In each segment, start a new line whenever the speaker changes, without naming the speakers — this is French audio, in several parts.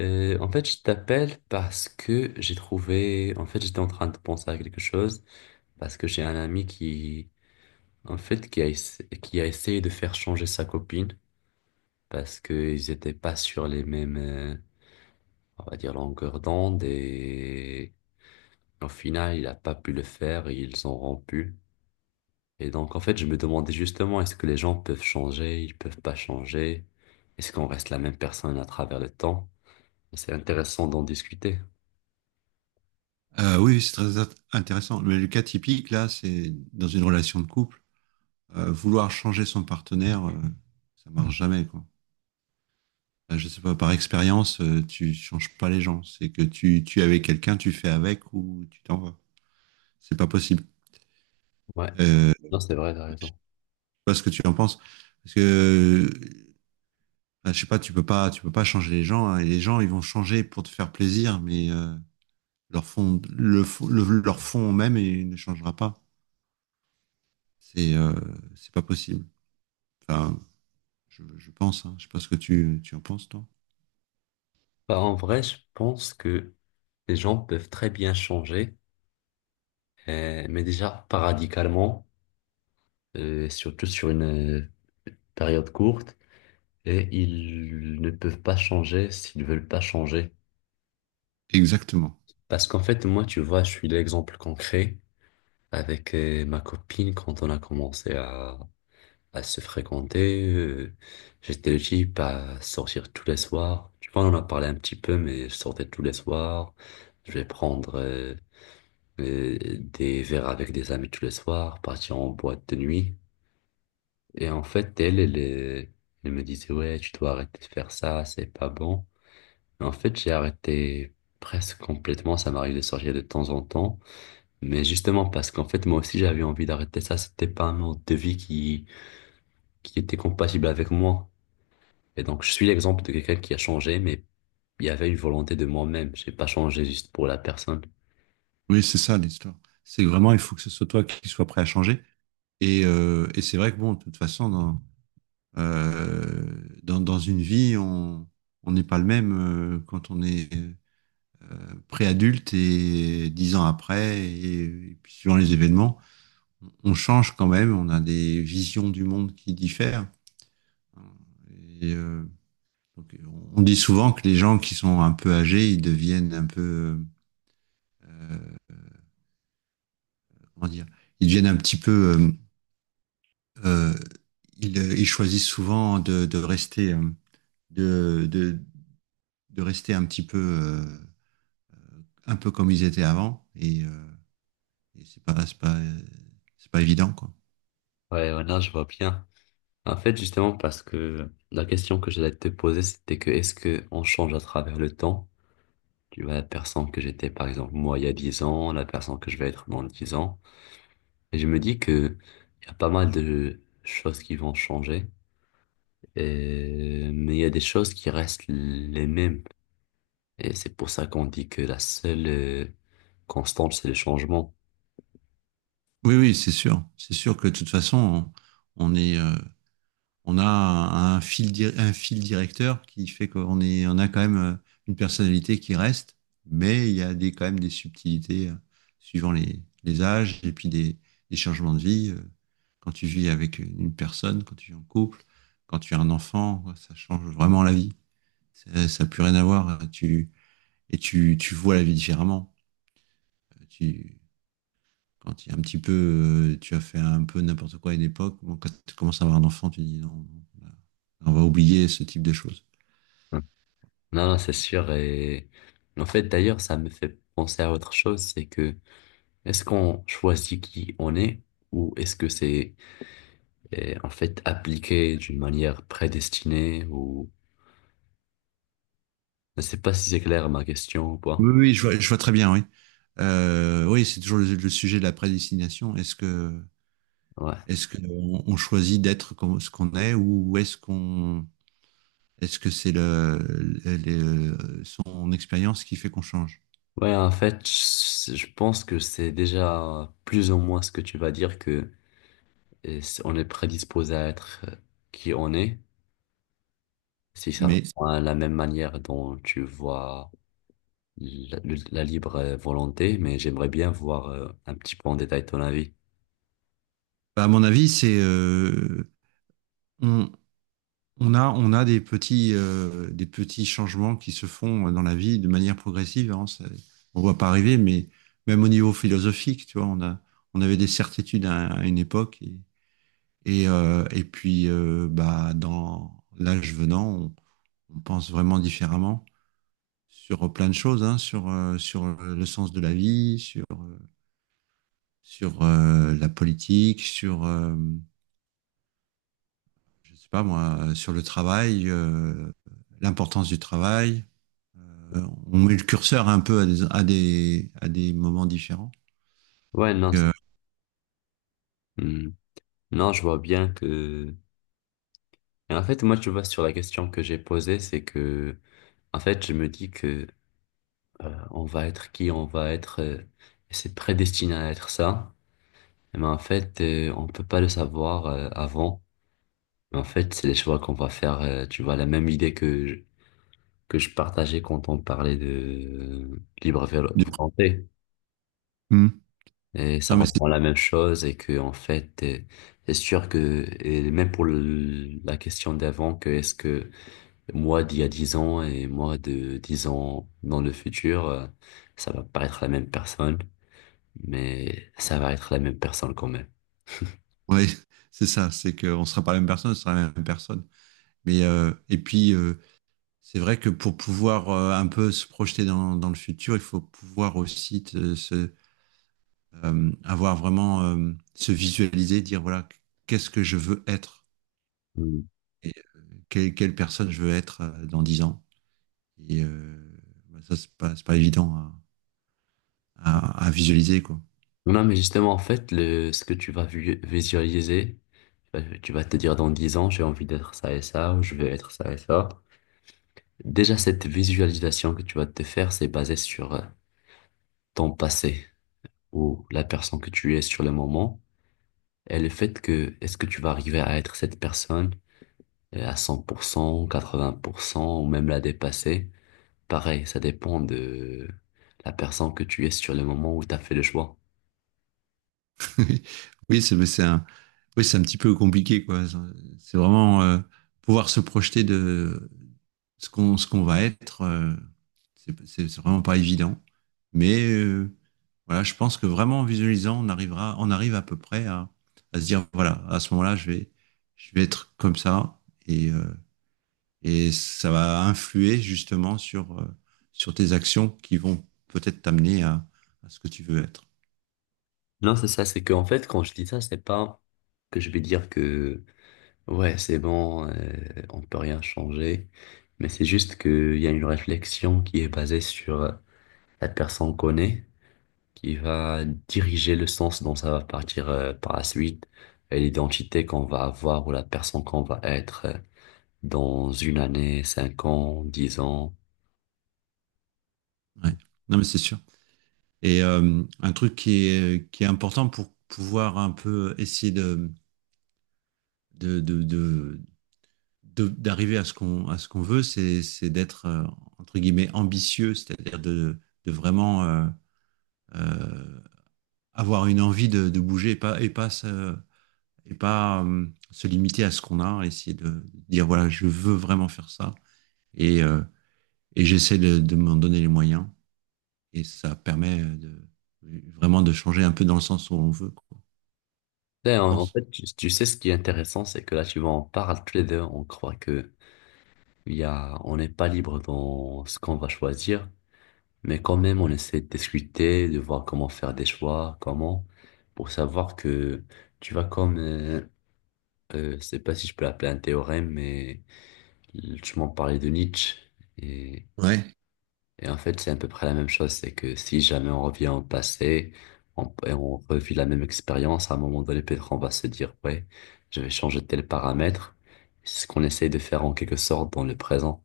En fait, je t'appelle parce que j'ai trouvé, en fait, j'étais en train de penser à quelque chose, parce que j'ai un ami qui, en fait, qui a essayé de faire changer sa copine, parce qu'ils n'étaient pas sur les mêmes, on va dire, longueurs d'onde, et au final, il a pas pu le faire, et ils ont rompu. Et donc, en fait, je me demandais justement, est-ce que les gens peuvent changer, ils peuvent pas changer? Est-ce qu'on reste la même personne à travers le temps? C'est intéressant d'en discuter.
Oui, oui, c'est très intéressant. Mais le cas typique, là, c'est dans une relation de couple, vouloir changer son partenaire, ça marche jamais, quoi. Je sais pas, par expérience, tu changes pas les gens. C'est que tu es avec quelqu'un, tu fais avec ou tu t'en vas. C'est pas possible.
Ouais,
Je sais
non, c'est vrai, t'as raison.
pas ce que tu en penses. Parce que, bah, je sais pas, tu peux pas, tu peux pas changer les gens, hein. Et les gens, ils vont changer pour te faire plaisir, mais, leur fond, leur fond même, il ne changera pas. C'est euh, c'est pas possible. Enfin, je pense, hein. Je ne sais pas ce que tu en penses, toi.
Bah, en vrai, je pense que les gens peuvent très bien changer, mais déjà pas radicalement, surtout sur une euh, période courte, et ils ne peuvent pas changer s'ils veulent pas changer.
Exactement.
Parce qu'en fait, moi, tu vois, je suis l'exemple concret avec ma copine quand on a commencé à se fréquenter. J'étais le type à sortir tous les soirs. Tu vois, on en a parlé un petit peu, mais je sortais tous les soirs. Je vais prendre des verres avec des amis tous les soirs, partir en boîte de nuit. Et en fait, elle me disait, ouais, tu dois arrêter de faire ça, c'est pas bon. Mais en fait, j'ai arrêté presque complètement. Ça m'arrive de sortir de temps en temps. Mais justement, parce qu'en fait, moi aussi, j'avais envie d'arrêter ça. C'était pas un mode de vie qui était compatible avec moi. Et donc, je suis l'exemple de quelqu'un qui a changé, mais il y avait une volonté de moi-même. J'ai pas changé juste pour la personne.
Oui, c'est ça l'histoire. C'est vraiment, il faut que ce soit toi qui sois prêt à changer. Et c'est vrai que, bon, de toute façon, euh, dans une vie, on n'est pas le même, quand on est, pré-adulte et 10 ans après, et puis suivant les événements, on change quand même, on a des visions du monde qui diffèrent. Et, euh, donc, on dit souvent que les gens qui sont un peu âgés, ils deviennent un peu, comment dire, ils deviennent un petit peu, euh, euh, ils choisissent souvent de rester, de, de, rester un petit peu, un peu comme ils étaient avant, et c'est pas évident, quoi.
Ouais, voilà, je vois bien. En fait, justement, parce que la question que j'allais te poser, c'était que est-ce que on change à travers le temps? Tu vois, la personne que j'étais, par exemple, moi, il y a 10 ans, la personne que je vais être dans 10 ans. Et je me dis que il y a pas mal de choses qui vont changer. Mais il y a des choses qui restent les mêmes. Et c'est pour ça qu'on dit que la seule constante, c'est le changement.
Oui, oui, c'est sûr que de toute façon, on est, un fil directeur qui fait qu'on est, on a quand même, une personnalité qui reste, mais il y a quand même des subtilités, suivant les âges et puis des changements de vie. Quand tu vis avec une personne, quand tu vis en couple, quand tu as un enfant, ouais, ça change vraiment la vie. Ça n'a plus rien à voir. Tu vois la vie différemment. Euh, Tu, Quand il y a un petit peu, tu as fait un peu n'importe quoi à une époque, bon, quand tu commences à avoir un enfant, tu dis non, non, on va oublier ce type de choses.
Mm. Non, non, c'est sûr. Et en fait, d'ailleurs, ça me fait penser à autre chose, c'est que est-ce qu'on choisit qui on est ou est-ce que c'est en fait appliqué d'une manière prédestinée ou je sais pas si c'est clair ma question ou pas.
Oui, oui, je vois très bien, oui. Oui, c'est toujours le sujet de la prédestination. Est-ce que,
Ouais.
est-ce que on, choisit d'être comme ce qu'on est ou est-ce que c'est son expérience qui fait qu'on change?
Ouais, en fait, je pense que c'est déjà plus ou moins ce que tu vas dire que. Et on est prédisposé à être qui on est, si ça, mhm,
Mais
répond à la même manière dont tu vois la libre volonté, mais j'aimerais bien voir un petit peu en détail ton avis.
bah, à mon avis, c'est, on, on a des petits changements qui se font dans la vie de manière progressive. Hein, on ne voit pas arriver, mais même au niveau philosophique, tu vois, on avait des certitudes, à une époque. Et puis, bah, dans l'âge venant, on pense vraiment différemment sur plein de choses, hein, sur le sens de la vie, sur, sur la politique, je sais pas moi, sur le travail, l'importance du travail, euh, on met le curseur un peu à à des moments différents.
Ouais,
Donc,
non, hmm. Non, je vois bien que... Et en fait, moi, tu vois, sur la question que j'ai posée, c'est que, en fait, je me dis que on va être qui on va être, c'est prédestiné à être ça, mais en fait, on peut pas le savoir avant. En fait, c'est les choix qu'on va faire, tu vois, la même idée que je partageais quand on parlait de libre
du-
volonté.
hmm.
Et ça
Non, mais c'est
reprend la même chose et que, en fait, c'est sûr que, et même pour la question d'avant, que est-ce que moi d'il y a 10 ans et moi de 10 ans dans le futur, ça va pas être la même personne, mais ça va être la même personne quand même.
ouais, c'est ça, c'est qu'on ne sera pas la même personne, on sera la même personne. Mais, et puis, c'est vrai que pour pouvoir, un peu se projeter le futur, il faut pouvoir aussi se, avoir vraiment, se visualiser, dire voilà, qu'est-ce que je veux être
Mm.
et quelle personne je veux être, dans 10 ans. Et, bah, ça, c'est pas évident, hein, à visualiser, quoi.
Non, mais justement, en fait, ce que tu vas visualiser, tu vas te dire dans 10 ans, j'ai envie d'être ça et ça, ou je vais être ça et ça. Déjà, cette visualisation que tu vas te faire, c'est basé sur ton passé ou la personne que tu es sur le moment et le fait que est-ce que tu vas arriver à être cette personne à 100% 80% ou même la dépasser. Pareil, ça dépend de la personne que tu es sur le moment où tu as fait le choix.
Oui, oui, c'est mais c'est un, oui, c'est un petit peu compliqué, quoi. C'est vraiment, pouvoir se projeter de ce qu'on va être. C'est vraiment pas évident. Mais, voilà, je pense que vraiment en visualisant, on arrive à peu près à se dire, voilà, à ce moment-là, je vais être comme ça. Et, euh, et ça va influer justement, sur tes actions qui vont peut-être t'amener, à ce que tu veux être.
Non, c'est ça, c'est qu'en fait, quand je dis ça, c'est pas que je vais dire que. Ouais, c'est bon, on peut rien changer. Mais c'est juste qu'il y a une réflexion qui est basée sur la personne qu'on est, qui va diriger le sens dont ça va partir par la suite, et l'identité qu'on va avoir ou la personne qu'on va être dans une année, 5 ans, 10 ans.
Ouais. Non, mais c'est sûr. Et, un truc qui est important pour pouvoir un peu essayer de, de, de- d'arriver à ce qu'on veut, c'est d'être, entre guillemets, ambitieux, c'est-à-dire de vraiment, euh, avoir une envie de bouger et pas se limiter à ce qu'on a, essayer de dire, voilà, je veux vraiment faire ça. Et, euh, et j'essaie de m'en donner les moyens. Et ça permet vraiment de changer un peu dans le sens où on veut, quoi,
Et
je
en
pense.
fait, tu sais, ce qui est intéressant, c'est que là, tu vois, on parle tous les deux, on croit que on n'est pas libre dans ce qu'on va choisir. Mais quand même, on essaie de discuter, de voir comment faire des choix, comment, pour savoir que tu vas comme, je sais pas si je peux l'appeler un théorème, mais tu m'en parlais de Nietzsche. Et,
Ouais,
et en fait, c'est à peu près la même chose, c'est que si jamais on revient au passé, on, et on revit la même expérience, à un moment donné, peut-être on va se dire, ouais, je vais changer tel paramètre. C'est ce qu'on essaie de faire en quelque sorte dans le présent.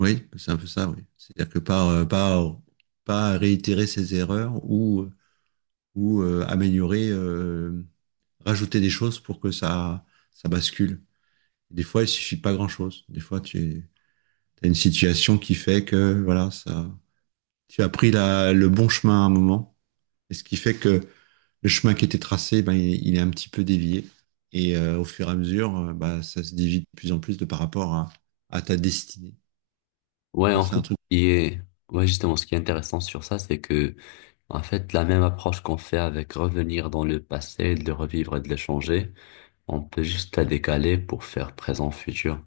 oui, c'est un peu ça, oui. C'est-à-dire que pas réitérer ses erreurs, ou, améliorer, rajouter des choses pour que ça bascule. Des fois, il suffit pas grand-chose. Des fois, tu as une situation qui fait que voilà, ça, tu as pris le bon chemin à un moment. Et ce qui fait que le chemin qui était tracé, ben, il est un petit peu dévié. Et, au fur et à mesure, bah, ça se dévie de plus en plus de par rapport, à ta destinée. Je
Ouais,
pense
en
que c'est
fait,
un truc.
il est... ouais, justement, ce qui est intéressant sur ça, c'est que en fait, la même approche qu'on fait avec revenir dans le passé, de le revivre et de le changer, on peut juste la décaler pour faire présent, futur.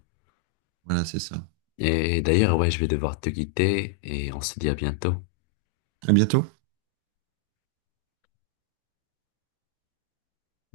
Voilà, c'est ça.
Et d'ailleurs, ouais, je vais devoir te quitter et on se dit à bientôt.
À bientôt.